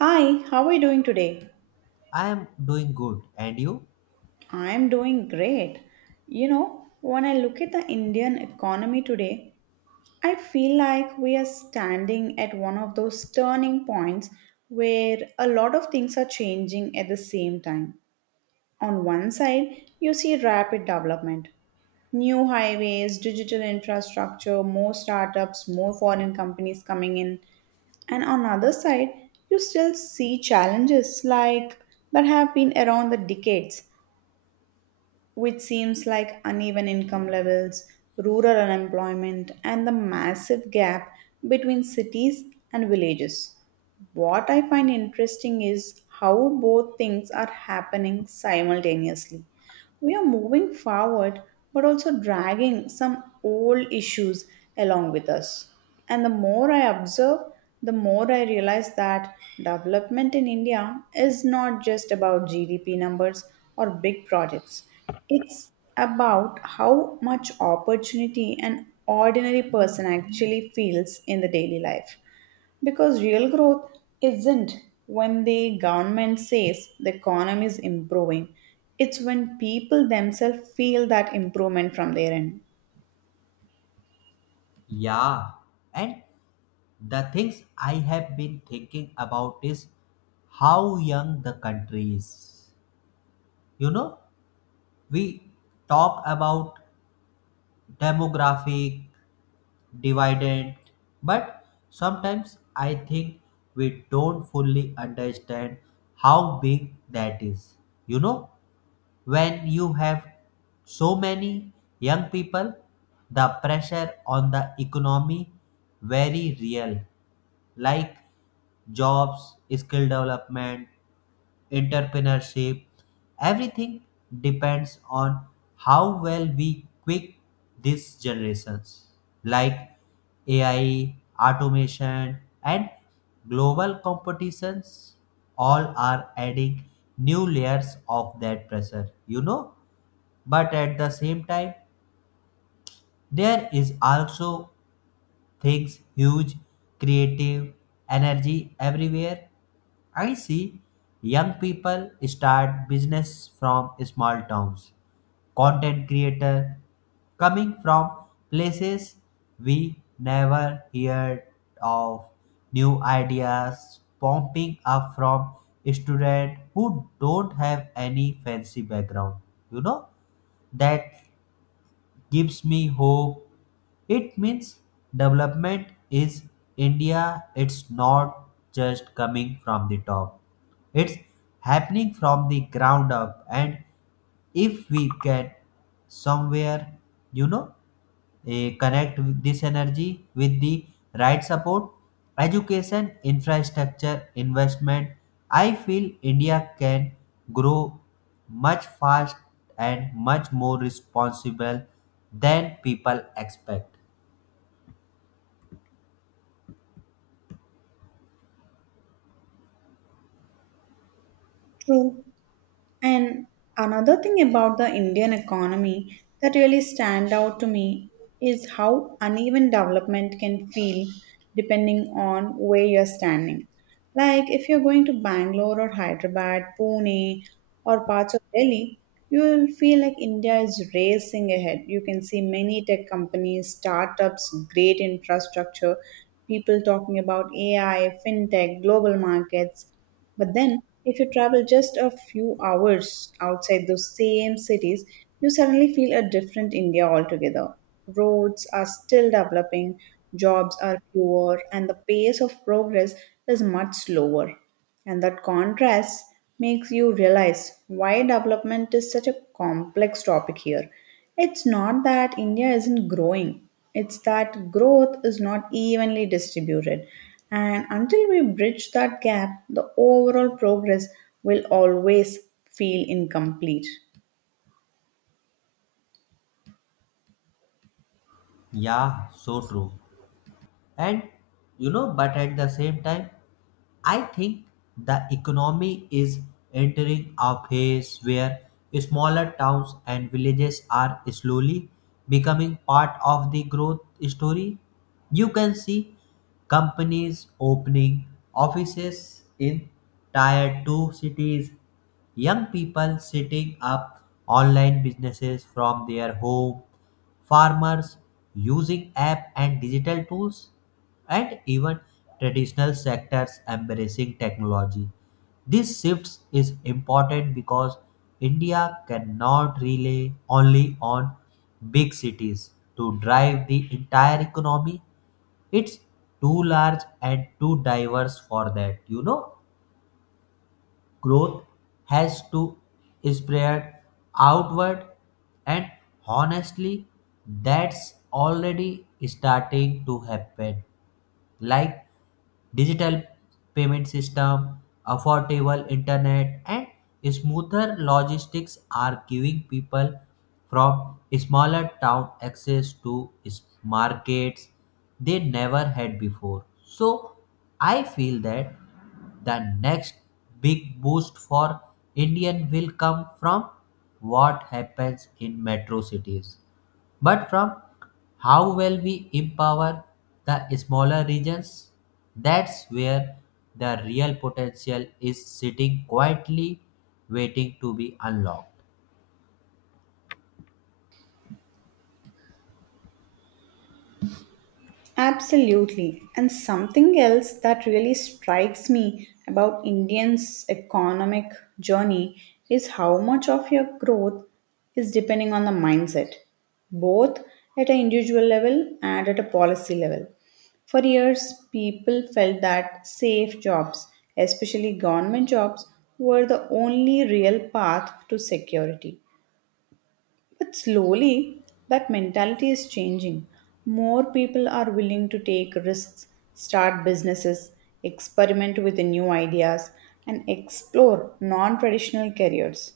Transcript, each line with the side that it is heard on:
right: Hi, how are you doing today?
left: I am doing good. And you?
right: I'm doing great. You know, when I look at the Indian economy today, I feel like we are standing at one of those turning points where a lot of things are changing at the same time. On one side, you see rapid development, new highways, digital infrastructure, more startups, more foreign companies coming in. And on other side, you still see challenges like that have been around the decades, which seems like uneven income levels, rural unemployment, and the massive gap between cities and villages. What I find interesting is how both things are happening simultaneously. We are moving forward, but also dragging some old issues along with us. And the more I observe, the more I realize that development in India is not just about GDP numbers or big projects. It's about how much opportunity an ordinary person actually feels in the daily life. Because real growth isn't when the government says the economy is improving, it's when people themselves feel that improvement from their end.
left: Yeah. And the things I have been thinking about is how young the country is. You know, we talk about demographic dividend, but sometimes I think we don't fully understand how big that is. You know, when you have so many young people the pressure on the economy very real, like jobs skill development entrepreneurship everything depends on how well we quick these generations, like AI automation and global competitions all are adding new layers of that pressure, but at the same time there is also things huge creative energy everywhere. I see young people start business from small towns, content creator coming from places we never heard of, new ideas popping up from students who don't have any fancy background, you know that gives me hope. It means development is India, it's not just coming from the top, it's happening from the ground up. And if we get somewhere, you know connect with this energy with the right support, education, infrastructure, investment. I feel India can grow much fast and much more responsible than people expect.
right: True. And another thing about the Indian economy that really stand out to me is how uneven development can feel depending on where you're standing. Like if you're going to Bangalore or Hyderabad, Pune or parts of Delhi, you will feel like India is racing ahead. You can see many tech companies, startups, great infrastructure, people talking about AI, fintech, global markets. But then, if you travel just a few hours outside those same cities, you suddenly feel a different India altogether. Roads are still developing, jobs are fewer, and the pace of progress is much slower. And that contrast makes you realize why development is such a complex topic here. It's not that India isn't growing, it's that growth is not evenly distributed. And until we bridge that gap, the overall progress will always feel incomplete.
left: Yeah, so true. And but at the same time I think the economy is entering a phase where smaller towns and villages are slowly becoming part of the growth story. You can see companies opening offices in tier 2 cities, young people setting up online businesses from their home, farmers using app and digital tools, and even traditional sectors embracing technology. This shift is important because India cannot rely only on big cities to drive the entire economy. It's too large and too diverse for that. Growth has to spread outward, and honestly that's already starting to happen, like digital payment system, affordable internet, and smoother logistics are giving people from smaller town access to markets they never had before. So I feel that the next big boost for Indian will come from what happens in metro cities but from how well we empower the smaller regions. That's where the real potential is sitting quietly waiting to be unlocked.
right: Absolutely. And something else that really strikes me about Indians' economic journey is how much of your growth is depending on the mindset, both at an individual level and at a policy level. For years, people felt that safe jobs, especially government jobs, were the only real path to security. But slowly, that mentality is changing. More people are willing to take risks, start businesses, experiment with new ideas, and explore non traditional careers.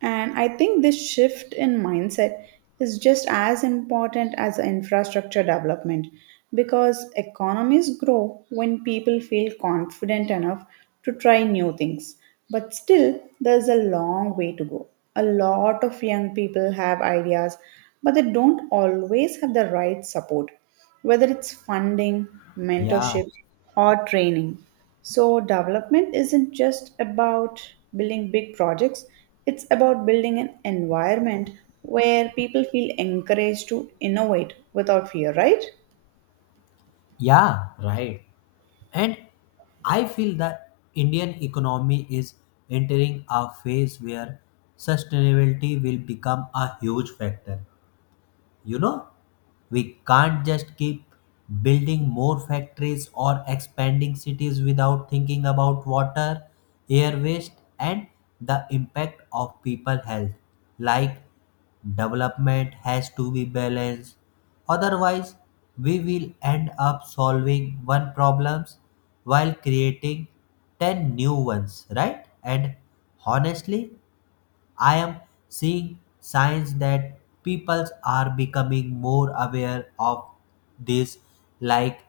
right: And I think this shift in mindset is just as important as the infrastructure development because economies grow when people feel confident enough to try new things. But still, there's a long way to go. A lot of young people have ideas, but they don't always have the right support whether it's funding,
left: Yeah,
right: mentorship, or training. So, development isn't just about building big projects, it's about building an environment where people feel encouraged to innovate without fear, right?
left: yeah, right. And I feel that Indian economy is entering a phase where sustainability will become a huge factor. You know, we can't just keep building more factories or expanding cities without thinking about water, air waste, and the impact of people health. Like development has to be balanced. Otherwise, we will end up solving one problems while creating 10 new ones, right? And honestly, I am seeing signs that people are becoming more aware of this, like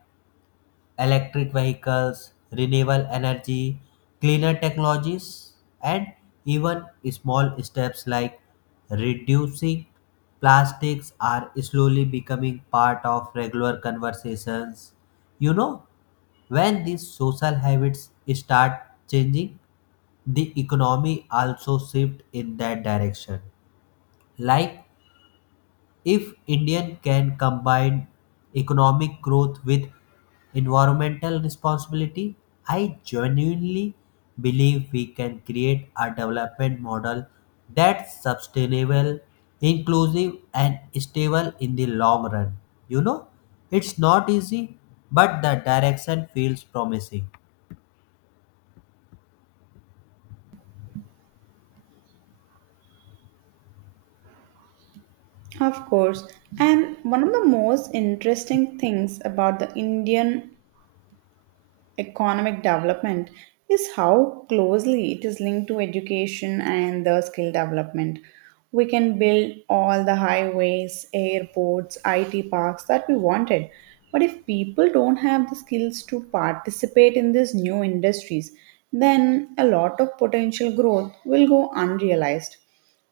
left: electric vehicles, renewable energy, cleaner technologies, and even small steps like reducing plastics are slowly becoming part of regular conversations. You know, when these social habits start changing, the economy also shift in that direction. Like if Indian can combine economic growth with environmental responsibility, I genuinely believe we can create a development model that's sustainable, inclusive, and stable in the long run. You know, it's not easy, but the direction feels promising.
right: Of course. And one of the most interesting things about the Indian economic development is how closely it is linked to education and the skill development. We can build all the highways, airports, IT parks that we wanted. But if people don't have the skills to participate in these new industries, then a lot of potential growth will go unrealized.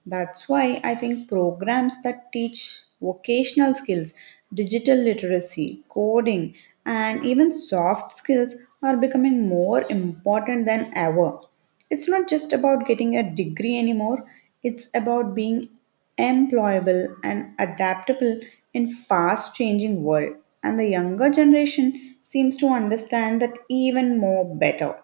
right: That's why I think programs that teach vocational skills, digital literacy, coding, and even soft skills are becoming more important than ever. It's not just about getting a degree anymore, it's about being employable and adaptable in fast changing world, and the younger generation seems to understand that even more better.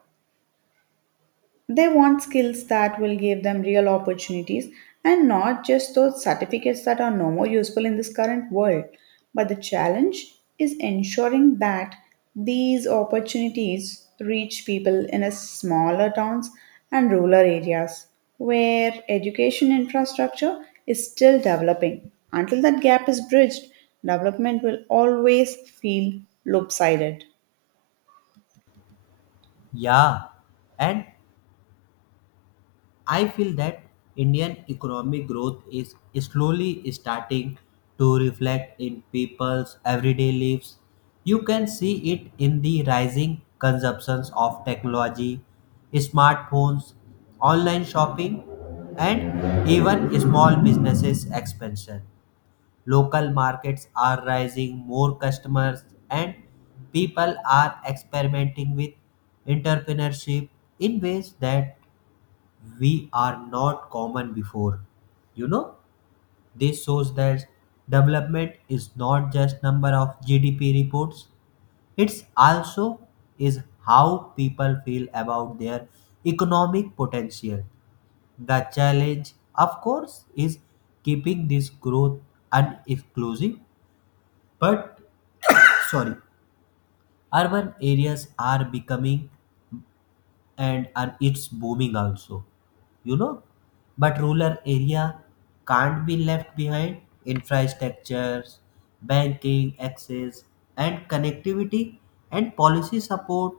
right: They want skills that will give them real opportunities and not just those certificates that are no more useful in this current world. But the challenge is ensuring that these opportunities reach people in a smaller towns and rural areas where education infrastructure is still developing. Until that gap is bridged, development will always feel lopsided.
left: Yeah, and I feel that Indian economic growth is slowly starting to reflect in people's everyday lives. You can see it in the rising consumptions of technology, smartphones, online shopping, and even small businesses expansion. Local markets are rising more customers, and people are experimenting with entrepreneurship in ways that we are not common before. you know this shows that development is not just number of GDP reports, it's also is how people feel about their economic potential. The challenge, of course, is keeping this growth uninclusive, but sorry, urban areas are becoming and, are it's booming also, you know but rural area can't be left behind. Infrastructures, banking access, and connectivity and policy support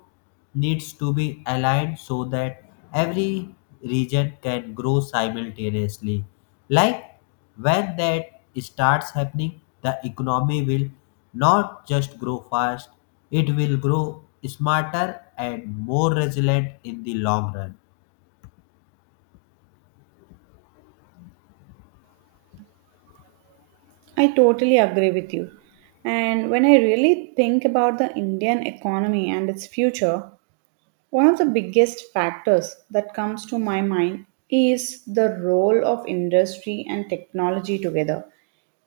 left: needs to be aligned so that every region can grow simultaneously. Like when that starts happening the economy will not just grow fast, it will grow smarter and more resilient in the long run.
right: I totally agree with you. And when I really think about the Indian economy and its future, one of the biggest factors that comes to my mind is the role of industry and technology together.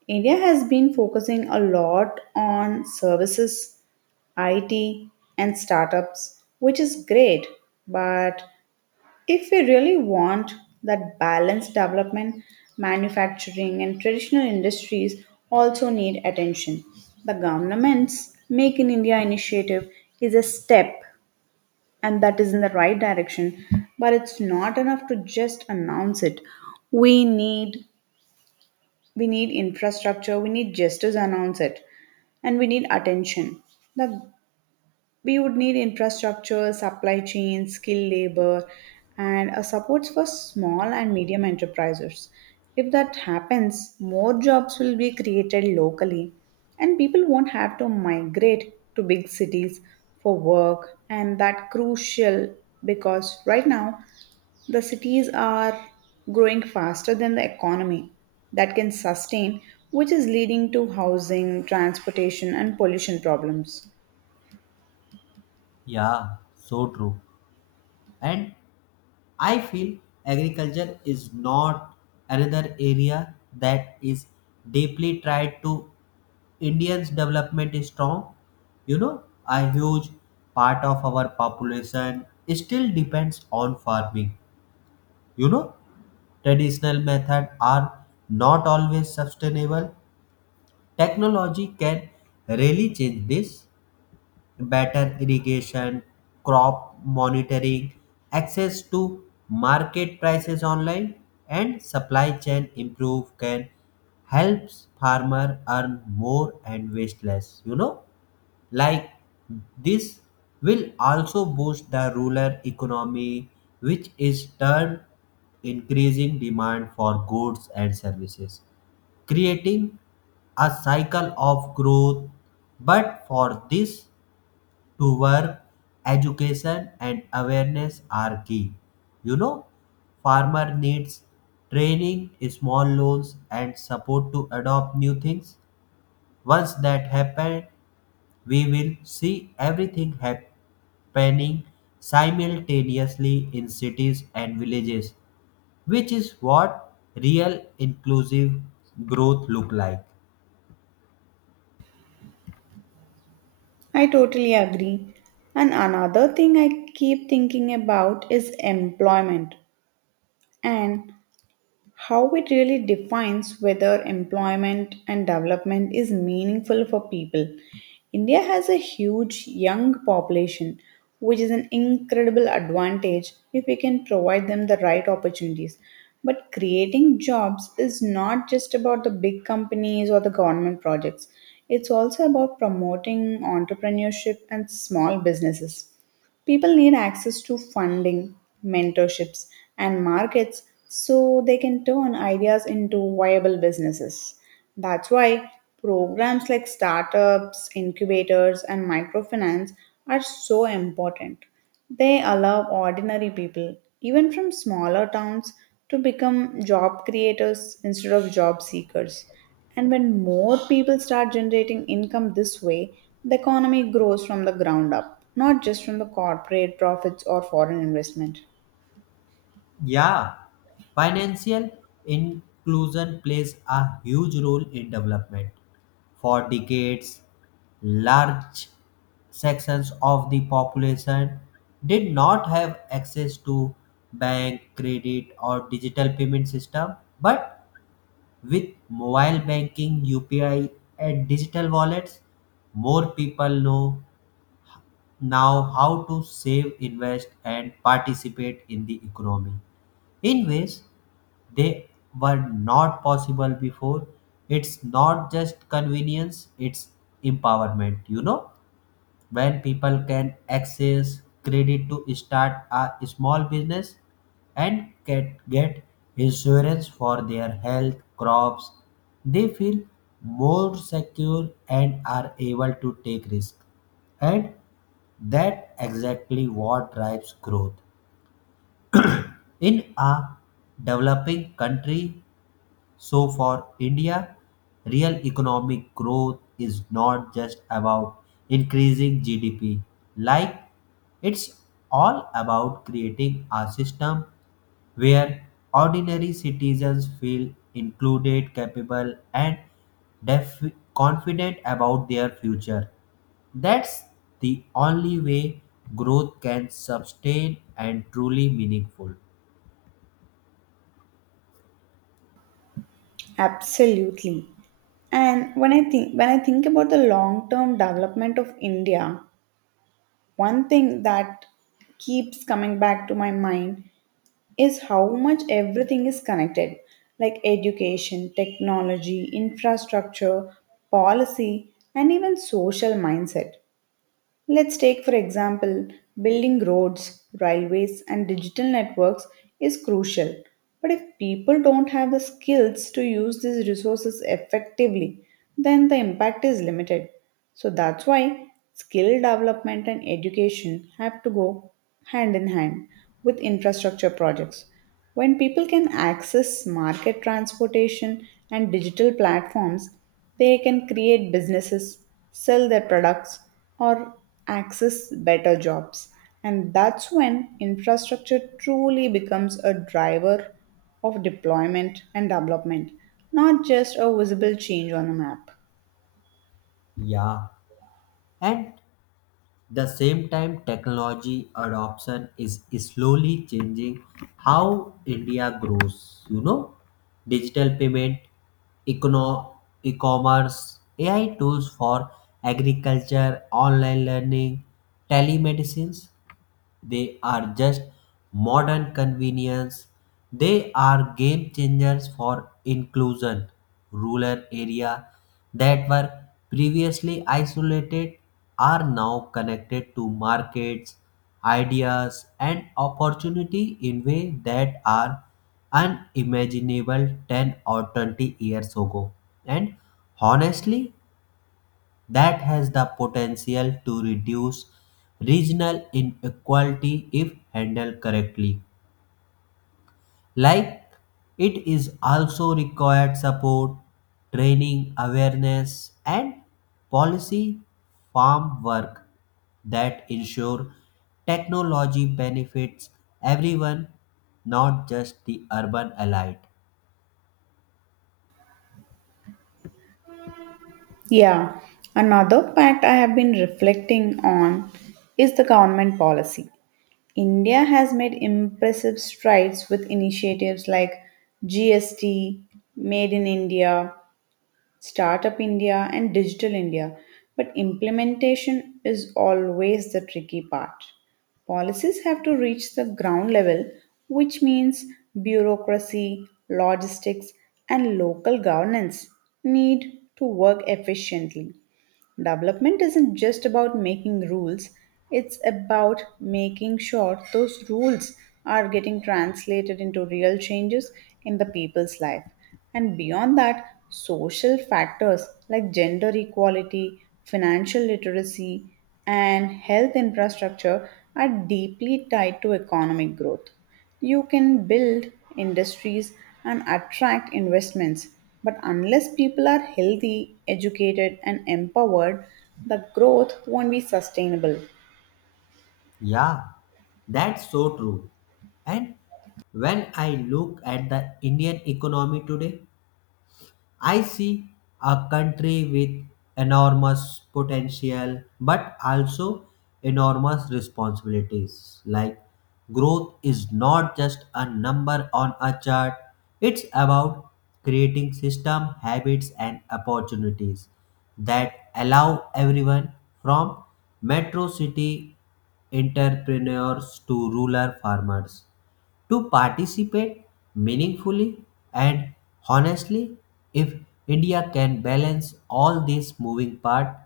right: India has been focusing a lot on services, IT, and startups, which is great, but if we really want that balanced development, manufacturing and traditional industries also need attention. The government's Make in India initiative is a step and that is in the right direction, but it's not enough to just announce it. We need we need infrastructure, we need just to announce it and we need attention. The we would need infrastructure, supply chain, skilled labor, and a supports for small and medium enterprises. If that happens, more jobs will be created locally, and people won't have to migrate to big cities for work, and that crucial because right now the cities are growing faster than the economy that can sustain, which is leading to housing, transportation, and pollution problems.
left: Yeah, so true. And I feel agriculture is not another area that is deeply tied to Indians' development is strong. You know, a huge part of our population still depends on farming. You know, traditional methods are not always sustainable. Technology can really change this, better irrigation, crop monitoring, access to market prices online, and supply chain improve can helps farmer earn more and waste less. Like this will also boost the rural economy, which is turn increasing demand for goods and services, creating a cycle of growth. But for this to work, education, and awareness are key. You know, farmer needs training, small loans, and support to adopt new things. Once that happens, we will see everything happening simultaneously in cities and villages, which is what real inclusive growth look like.
right: I totally agree. And another thing I keep thinking about is employment. And how it really defines whether employment and development is meaningful for people. India has a huge young population, which is an incredible advantage if we can provide them the right opportunities. But creating jobs is not just about the big companies or the government projects, it's also about promoting entrepreneurship and small businesses. People need access to funding, mentorships, and markets so they can turn ideas into viable businesses. That's why programs like startups, incubators, and microfinance are so important. They allow ordinary people, even from smaller towns, to become job creators instead of job seekers. And when more people start generating income this way, the economy grows from the ground up, not just from the corporate profits or foreign investment.
left: Yeah, financial inclusion plays a huge role in development. For decades, large sections of the population did not have access to bank, credit, or digital payment system. But with mobile banking, UPI, and digital wallets, more people know now how to save, invest, and participate in the economy in ways they were not possible before. It's not just convenience, it's empowerment. You know, when people can access credit to start a small business and get insurance for their health crops, they feel more secure and are able to take risk, and that exactly what drives growth in a developing country. So for India, real economic growth is not just about increasing GDP. Like it's all about creating a system where ordinary citizens feel included, capable, and def- confident about their future. That's the only way growth can sustain and truly meaningful.
right: Absolutely. And when I think about the long-term development of India, one thing that keeps coming back to my mind is how much everything is connected, like education, technology, infrastructure, policy, and even social mindset. Let's take, for example, building roads, railways, and digital networks is crucial. But if people don't have the skills to use these resources effectively, then the impact is limited. So that's why skill development and education have to go hand in hand with infrastructure projects. When people can access market transportation and digital platforms, they can create businesses, sell their products, or access better jobs. And that's when infrastructure truly becomes a driver of deployment and development, not just a visible change on a map.
left: Yeah. And the same time, technology adoption is slowly changing how India grows. You know, digital payment, econo- e-commerce, AI tools for agriculture, online learning, telemedicines. They are just modern convenience. They are game changers for inclusion. Rural area that were previously isolated are now connected to markets, ideas and opportunity in ways that are unimaginable 10 or 20 years ago. And honestly, that has the potential to reduce regional inequality if handled correctly. Like it is also required support, training, awareness, and policy farm work that ensure technology benefits everyone, not just the urban elite.
right: Yeah, another fact I have been reflecting on is the government policy. India has made impressive strides with initiatives like GST, Made in India, Startup India and Digital India, but implementation is always the tricky part. Policies have to reach the ground level, which means bureaucracy, logistics, and local governance need to work efficiently. Development isn't just about making rules, it's about making sure those rules are getting translated into real changes in the people's life. And beyond that, social factors like gender equality, financial literacy, and health infrastructure are deeply tied to economic growth. You can build industries and attract investments, but unless people are healthy, educated, and empowered, the growth won't be sustainable.
left: Yeah, that's so true. And when I look at the Indian economy today, I see a country with enormous potential but also enormous responsibilities. Like growth is not just a number on a chart, it's about creating system, habits and opportunities that allow everyone from metro city entrepreneurs to rural farmers to participate meaningfully. And honestly, if India can balance all these moving parts,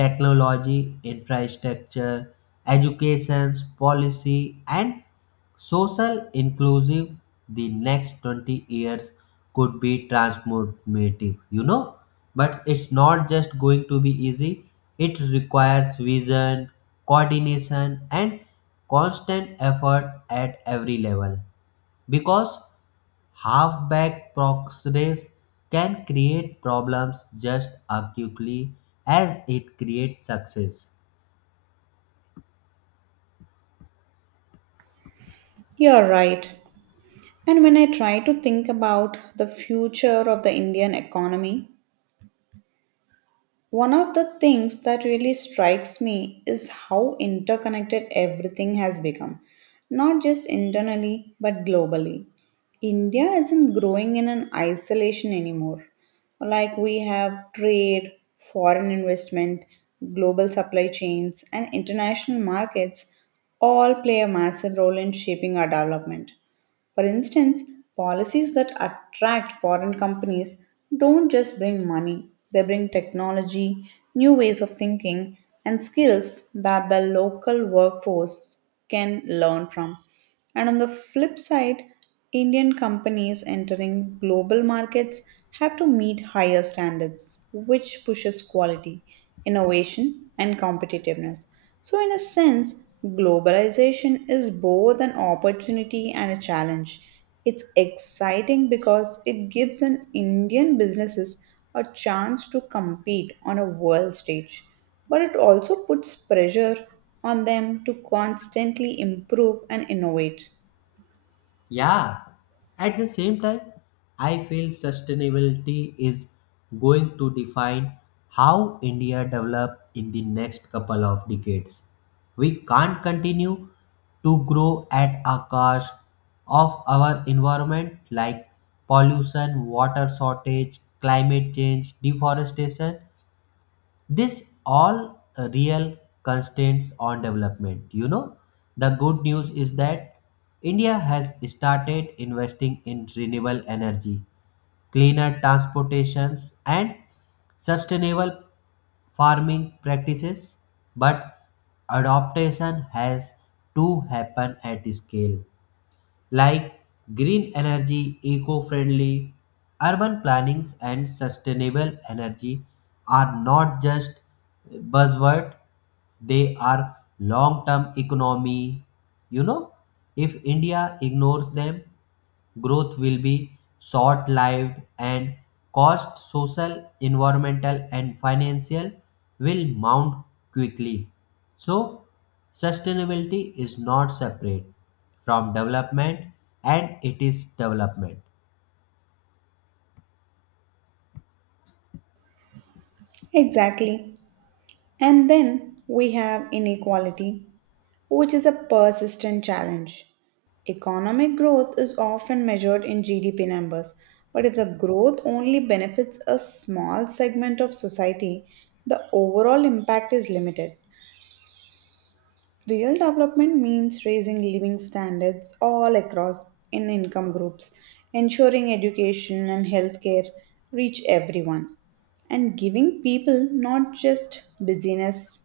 left: technology, infrastructure, education, policy, and social inclusive, the next 20 years could be transformative. But it's not just going to be easy, it requires vision, coordination and constant effort at every level, because halfback progress can create problems just as quickly as it creates success.
right: You're right. And when I try to think about the future of the Indian economy, one of the things that really strikes me is how interconnected everything has become, not just internally but globally. India isn't growing in an isolation anymore. Like we have trade, foreign investment, global supply chains, and international markets all play a massive role in shaping our development. For instance, policies that attract foreign companies don't just bring money, they bring technology, new ways of thinking, and skills that the local workforce can learn from. And on the flip side, Indian companies entering global markets have to meet higher standards, which pushes quality, innovation, and competitiveness. So, in a sense, globalization is both an opportunity and a challenge. It's exciting because it gives an Indian businesses a chance to compete on a world stage, but it also puts pressure on them to constantly improve and innovate.
left: Yeah, at the same time, I feel sustainability is going to define how India develops in the next couple of decades. We can't continue to grow at a cost of our environment, like pollution, water shortage, climate change, deforestation, this all real constraints on development. The good news is that India has started investing in renewable energy, cleaner transportations and sustainable farming practices, but adaptation has to happen at scale. Like green energy, eco friendly, urban plannings, and sustainable energy are not just buzzword, they are long term economy. You know, if India ignores them growth will be short lived, and cost social, environmental, and financial will mount quickly. So, sustainability is not separate from development and it is development.
right: Exactly. And then we have inequality, which is a persistent challenge. Economic growth is often measured in GDP numbers, but if the growth only benefits a small segment of society, the overall impact is limited. Real development means raising living standards all across in income groups, ensuring education and healthcare reach everyone, and giving people not just busyness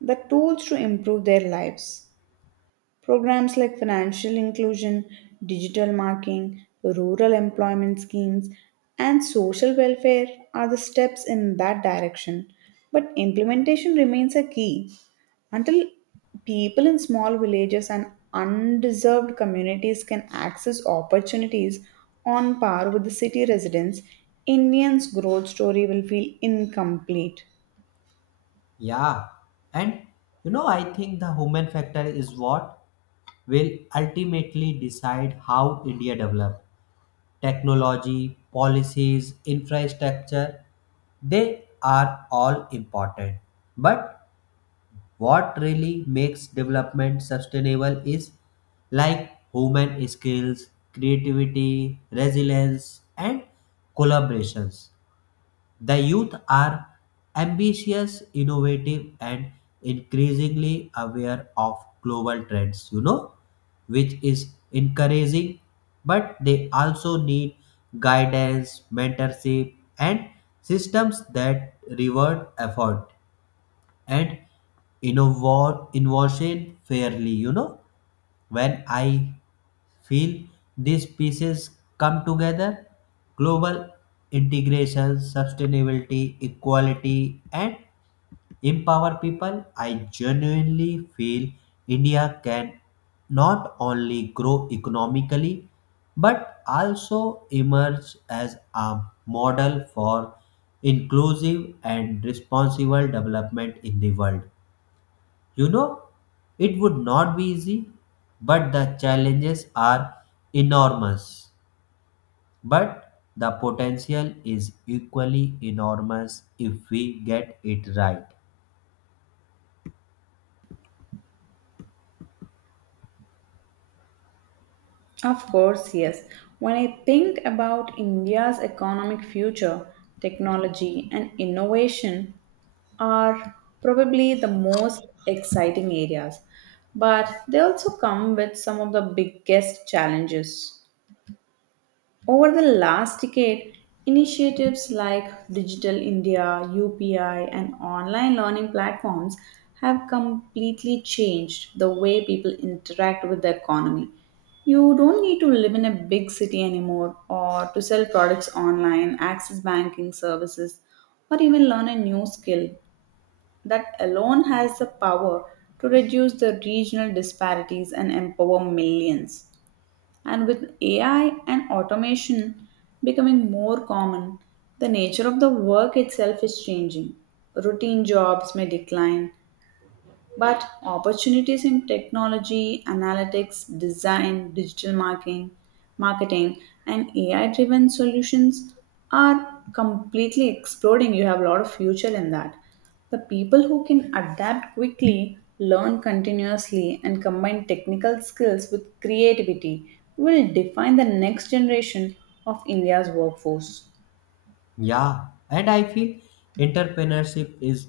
right: the tools to improve their lives. Programs like financial inclusion, digital marketing, rural employment schemes, and social welfare are the steps in that direction. But implementation remains a key. Until people in small villages and undeserved communities can access opportunities on par with the city residents, Indians' growth story will feel incomplete.
left: Yeah, and you know, I think the human factor is what will ultimately decide how India develops. Technology, policies, infrastructure, they are all important. But what really makes development sustainable is like human skills, creativity, resilience, and collaborations. The youth are ambitious, innovative, and increasingly aware of global trends, you know, which is encouraging, but they also need guidance, mentorship, and systems that reward effort and innovate innovation fairly. When I feel these pieces come together, global integration, sustainability, equality, and empower people, I genuinely feel India can not only grow economically but also emerge as a model for inclusive and responsible development in the world. You know, it would not be easy, but the challenges are enormous. But the potential is equally enormous if we get it right.
right: Of course, yes. When I think about India's economic future, technology and innovation are probably the most exciting areas, but they also come with some of the biggest challenges. Over the last decade, initiatives like Digital India, UPI, and online learning platforms have completely changed the way people interact with the economy. You don't need to live in a big city anymore or to sell products online, access banking services, or even learn a new skill. That alone has the power to reduce the regional disparities and empower millions. And with AI and automation becoming more common, the nature of the work itself is changing. Routine jobs may decline, but opportunities in technology, analytics, design, digital marketing, marketing and AI driven solutions are completely exploding. You have a lot of future in that. The people who can adapt quickly, learn continuously and combine technical skills with creativity will define the next generation of India's workforce.
left: Yeah, and I feel entrepreneurship is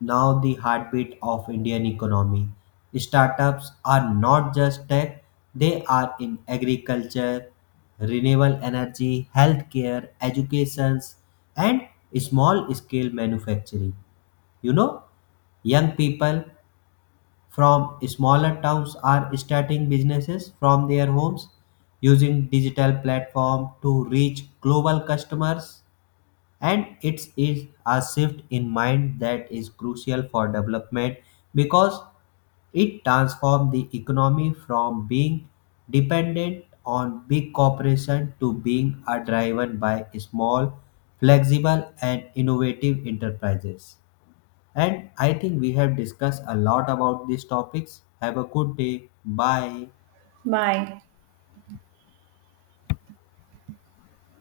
left: now the heartbeat of Indian economy. Startups are not just tech, they are in agriculture, renewable energy, healthcare, educations, and small scale manufacturing. You know, young people from smaller towns are starting businesses from their homes using digital platform to reach global customers, and it is a shift in mind that is crucial for development because it transforms the economy from being dependent on big corporations to being driven by small flexible and innovative enterprises. And I think we have discussed a lot about these topics. Have a good day. Bye.
right: Bye.